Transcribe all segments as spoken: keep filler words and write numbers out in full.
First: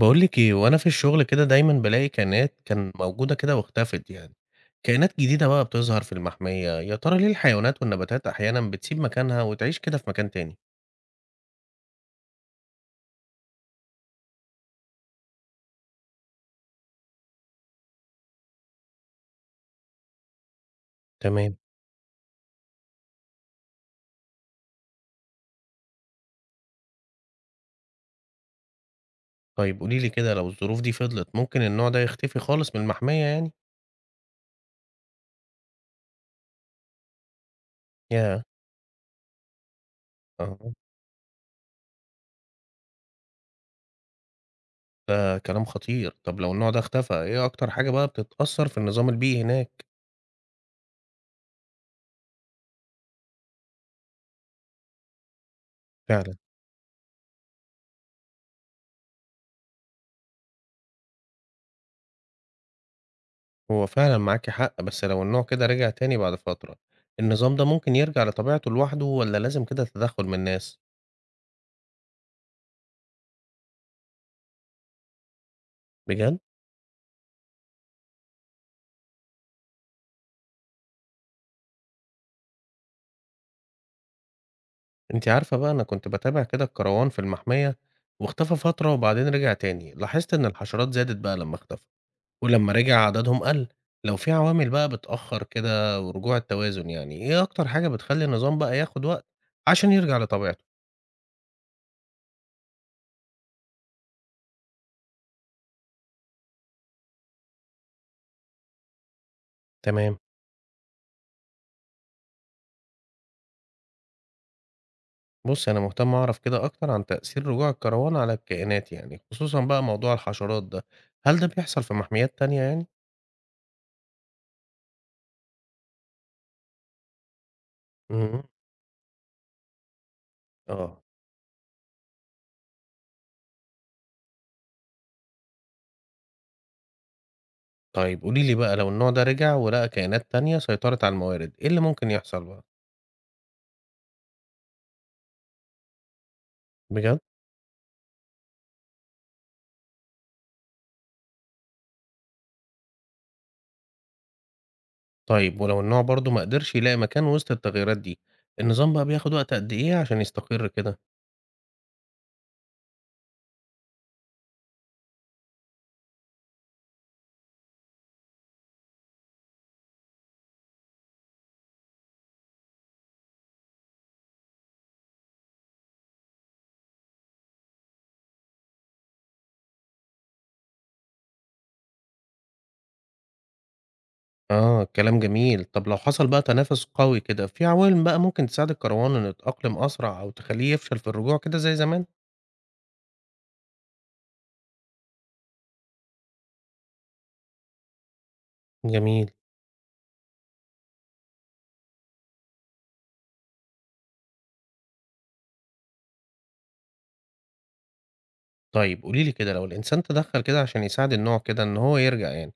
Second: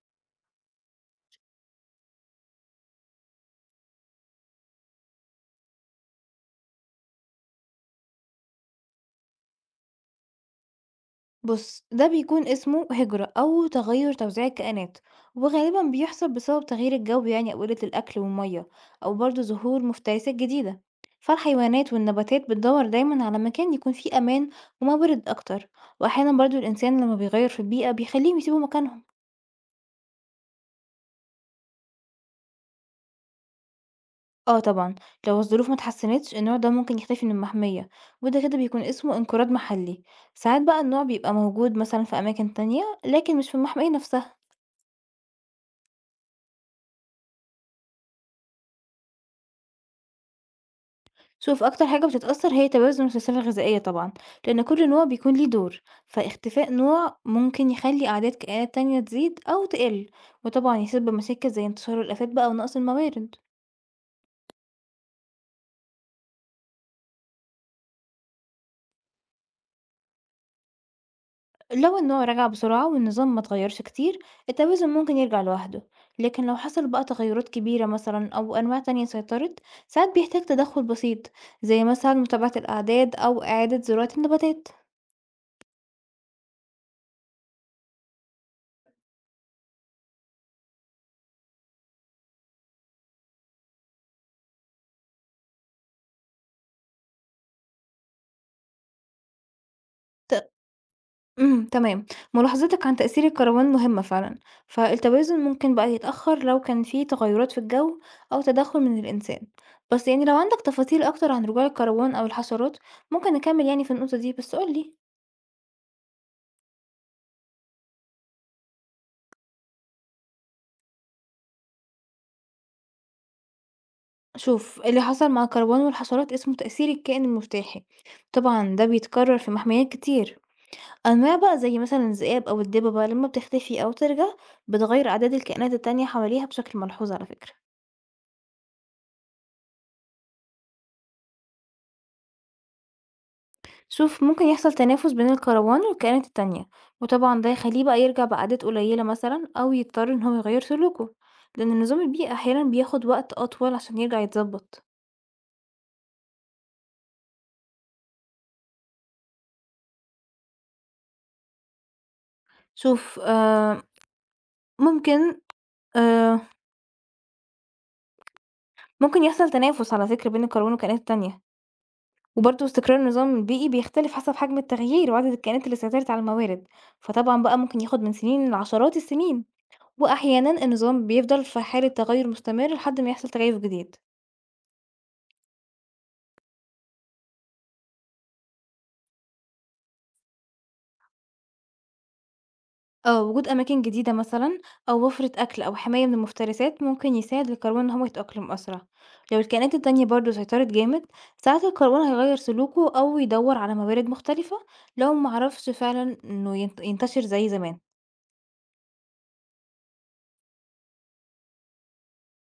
باقول لِك إيه، وأنا في الشغل كده دايمًا بالاقي كائنات كان موجودة كده واختفت يعني، كائنات جديدة بقى بتظهر في المحمية، يا ترى ليه الحيوانات والنباتات أحيانًا بتسيب مكانها وتعيش كده في مكان تاني؟ بُص، ده بيكون اسمه هجرة أو تغيُّر توزيع الكائنات، وغالبًا بيحصل بسبب تغيير الجو يعني أو قلة الأكل والمَيّة، أو برضه ظهور مفترسات جديدة، تمام، فالحيوانات والنباتات بتدوّر دايمًا على مكان يكون فيه أمان ومورد أكتر، وأحيانًا برضه الإنسان لمّا بيغيّر في البيئة بيخلّيهم يسيبوا مكانهم. طيب قولي لي كده لو الظروف دي فضلت ممكن النوع ده يختفي خالص من المحمية يعني؟ آه طبعًا، لو الظروف ما اتحسنتش النوع ده ممكن يختفي من المحمية، وده ياه! كده بيكون اسمه انقراض محلي. ساعات آه، بقى النوع بيبقى موجود مثلًا في أماكن تانية، لكن مش في المحمية نفسها. ده كلام خطير، طب لو النوع ده اختفى إيه أكتر حاجة بقى بتتأثر في النظام البيئي هناك؟ شوف، أكتر حاجة بتتأثر هي توازن السلسلة الغذائية طبعا، لأن كل نوع بيكون ليه دور، فعلًا، فاختفاء نوع ممكن يخلي أعداد كائنات تانية تزيد أو تقل، وطبعا يسبب مشاكل زي انتشار الآفات بقى ونقص الموارد. هو فعلًا معاكِ حق، بس لو النوع كده رجع تاني بعد فترة، النظام ده ممكن يرجع لطبيعته لوحده والّا لازم كده تدخل من الناس؟ لو النوع رجع بسرعة والنظام ما اتغيرش كتير، التوازن ممكن يرجع لوحده، بجد؟ لكن لو حصل بقى تغيرات كبيرة مثلا أو أنواع تانية سيطرت، ساعات بيحتاج تدخل بسيط، زي مثلا متابعة الأعداد أو إعادة زراعة النباتات. أنتِ عارفة بقى أنا كنت باتابع كده الكروان في المحمية واختفى فترة وبعدين رجع تاني، لاحظت إن الحشرات زادت بقى لمّا اختفى، ولمّا رجع عددهم قل، لو في عوامل بقى بتأخر كده ورجوع التوازن يعني، إيه أكتر حاجة بتخلي النظام بقى ياخد وقت عشان يرجع لطبيعته؟ إمم، تمام. ملاحظتك عن تأثير الكروان مهمة فعلًا، فالتوازن ممكن بقى يتأخر لو كان في تغيرات في الجو أو تدخل من الإنسان، بس تمام، يعني لو عندك تفاصيل أكتر عن رجوع الكروان أو الحشرات، ممكن نكمل يعني في النقطة دي، بس قُل لي. بُصّي أنا مهتم أعرف كده أكتر عن تأثير رجوع الكروان على الكائنات يعني، خصوصًا بقى موضوع الحشرات ده، هل ده بيحصل في محميات تانية يعني؟ شوف، اللي حصل مع الكروان والحشرات اسمه تأثير الكائن المفتاحي، اهم، طبعًا ده بيتكرر في محميات كتير. آه. أنواع بقى زي مثلًا الذئاب أو الدببة لما بتختفي أو ترجع، بتغير أعداد الكائنات التانية حواليها بشكل ملحوظ على فكرة. طيب قولي لي بقى لو النوع ده رجع ولقى كائنات تانية سيطرت على الموارد، إيه اللي ممكن يحصل بقى؟ شوف، ممكن يحصل تنافس بين الكروان والكائنات التانية، بجد؟ وطبعا ده يخليه بقى يرجع بأعداد قليلة مثلا أو يضطر إن هو يغير سلوكه، لأن النظام البيئي أحيانا بياخد وقت أطول عشان يرجع يتظبط. طيب ولو النوع برضه ما قدرش يلاقي مكان وسط التغييرات دي، النظام بقى بياخد وقت قد إيه عشان يستقر كده؟ شوف، آه ممكن آه ممكن يحصل تنافس على فكرة بين الكروان والكائنات التانية، وبرضه استقرار النظام البيئي بيختلف حسب حجم التغيير وعدد الكائنات اللي سيطرت على الموارد، فطبعا بقى ممكن ياخد من سنين لعشرات السنين، وأحيانا النظام بيفضل في حالة تغير مستمر لحد ما يحصل تغير جديد. آه كلام جميل، طب لو حصل بقى تنافس قوي كده، في عوامل بقى ممكن تساعد الكروان إنه يتأقلم أسرع أو تخليه يفشل في الرجوع كده زي زمان؟ آه، وجود أماكن جديدة مثلًا أو وفرة أكل أو حماية من المفترسات ممكن يساعد الكربون إن هو يتأقلم أسرع، جميل، لو الكائنات التانية برضه سيطرت جامد، ساعات الكربون هيغير سلوكه أو يدور على موارد مختلفة، لو معرفش فعلًا إنه ينت ينتشر زي زمان. طيب قولي لي كده لو الإنسان تدخل كده عشان يساعد النوع كده إن هو يرجع يعني،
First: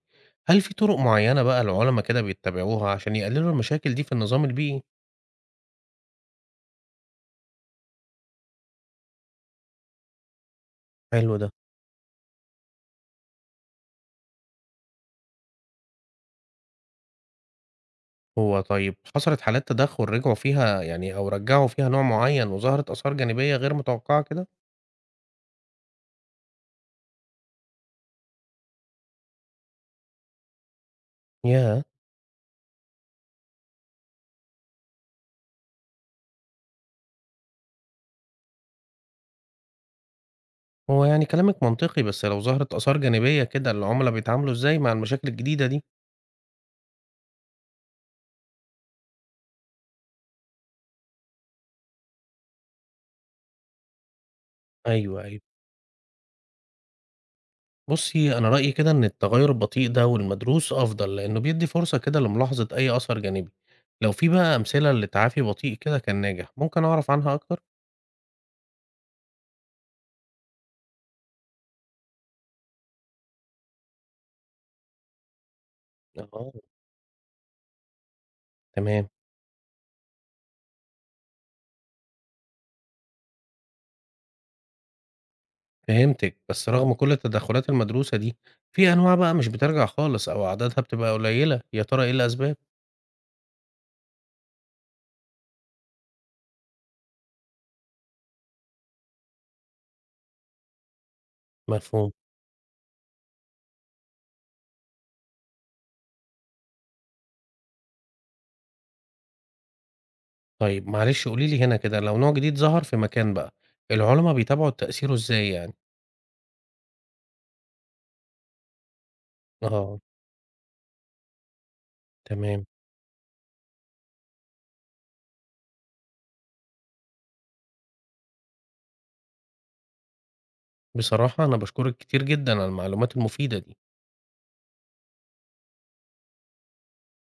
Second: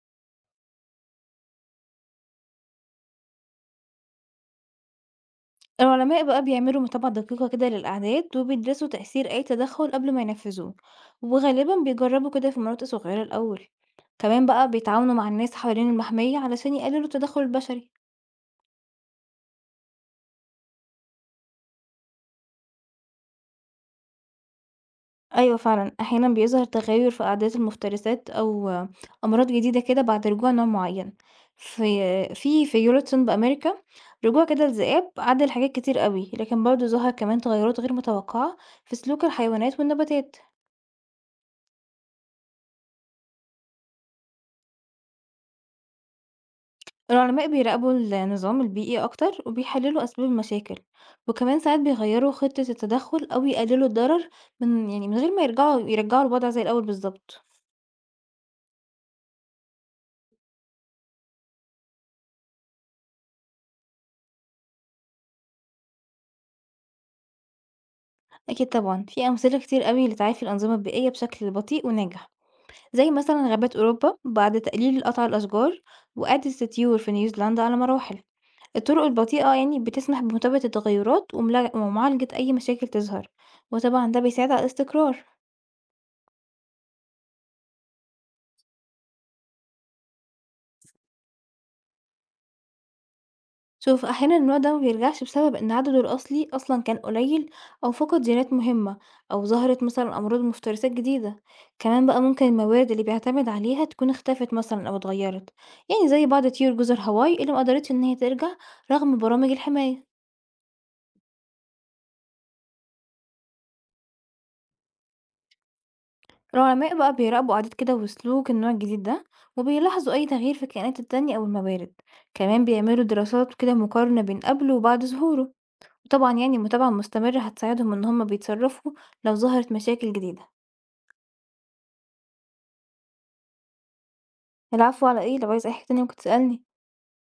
هل في طرق معينة بقى العلماء كده بيتبعوها عشان يقللوا المشاكل دي في النظام البيئي؟ العلماء بقى بيعملوا متابعة دقيقة كده للأعداد وبيدرسوا تأثير أي تدخل قبل ما ينفذوه، حلو ده. وغالبًا بيجربوا كده في مناطق صغيرة الأول، كمان بقى بيتعاونوا مع الناس حوالين المحمية علشان يقللوا التدخل البشري. هو طيب حصلت حالات تدخُّل رجعوا فيها يعني أو رجّعوا فيها نوع معيّن وظهرت آثار جانبية غير متوقعة كده؟ أيوه فعلًا، أحيانًا بيظهر تغيُّر في أعداد المفترسات أو أمراض جديدة كده بعد رجوع نوع معيّن. ياه! في في في يورتشن بأمريكا، رجوع كده الذئاب عدّل حاجات كتير أوي، لكن برضه ظهر كمان تغيُّرات غير متوقعة في سلوك الحيوانات والنباتات. هو يعني كلامِك منطقي، بس لو ظهرت آثار جانبية كده العُملا بيتعاملوا إزاي مع المشاكل الجديدة دي؟ العلماء بيراقبوا النظام البيئي أكتر وبيحلّلوا أسباب المشاكل، وكمان ساعات بيغيّروا خطة التدخُّل أو يقللوا الضرر، من يعني من أيوه، غير أيوه. ما يرجعوا يرجعوا الوضع زي الأول بالضبط. بُصّي، أنا رأيي كده إن التغيُّر البطيء ده والمدروس أفضل، لإنه بيدّي فرصة كده لملاحظة أي أثر جانبي. لو في بقى أمثلة لتعافي بطيء كده كان ناجح، ممكن أعرف عنها أكتر؟ أكيد طبعًا، في أمثلة كتير أوي لتعافي الأنظمة البيئية بشكل بطيء وناجح. زي مثلا غابات أوروبا بعد تقليل قطع الأشجار، وإعادة آه. الطيور في نيوزيلندا على مراحل. الطرق تمام. البطيئة يعني بتسمح بمتابعة التغيرات وملا- ومعالجة أي مشاكل تظهر، وطبعا ده بيساعد على الاستقرار. فهمتِك، بس رغم كل التدخلات المدروسة دي، في أنواع بقى مش بترجع خالص أو عددها بتبقى قليلة، يا ترى إيه الأسباب؟ شوف، أحيانا النوع ده مبيرجعش بسبب إن عدده الأصلي أصلا كان قليل، أو فقد جينات مهمة، أو ظهرت مثلا أمراض مفترسات جديدة، كمان مفهوم، بقى ممكن الموارد اللي بيعتمد عليها تكون اختفت مثلا أو اتغيرت، يعني زي بعض طيور جزر هاواي اللي مقدرتش إن هي ترجع رغم برامج الحماية. طيب معلش قولي لي هنا كده لو نوع جديد ظهر في مكان بقى، العُلَما بيتابعوا تأثيره إزاي يعني؟ العلماء بقى بيراقبوا عادات كده وسلوك النوع الجديد ده، آه، وبيلاحظوا أي تغيير في الكائنات التانية أو الموارد، كمان تمام، بيعملوا دراسات كده مقارنة بين قبل وبعد ظهوره، وطبعا يعني المتابعة المستمرة هتساعدهم إن هما بيتصرفوا لو ظهرت مشاكل جديدة. بصراحة أنا باشكرِك كتير جدًا على المعلومات المفيدة دي. العفو، على ايه؟ لو عايز أي حاجة تانية ممكن تسألني.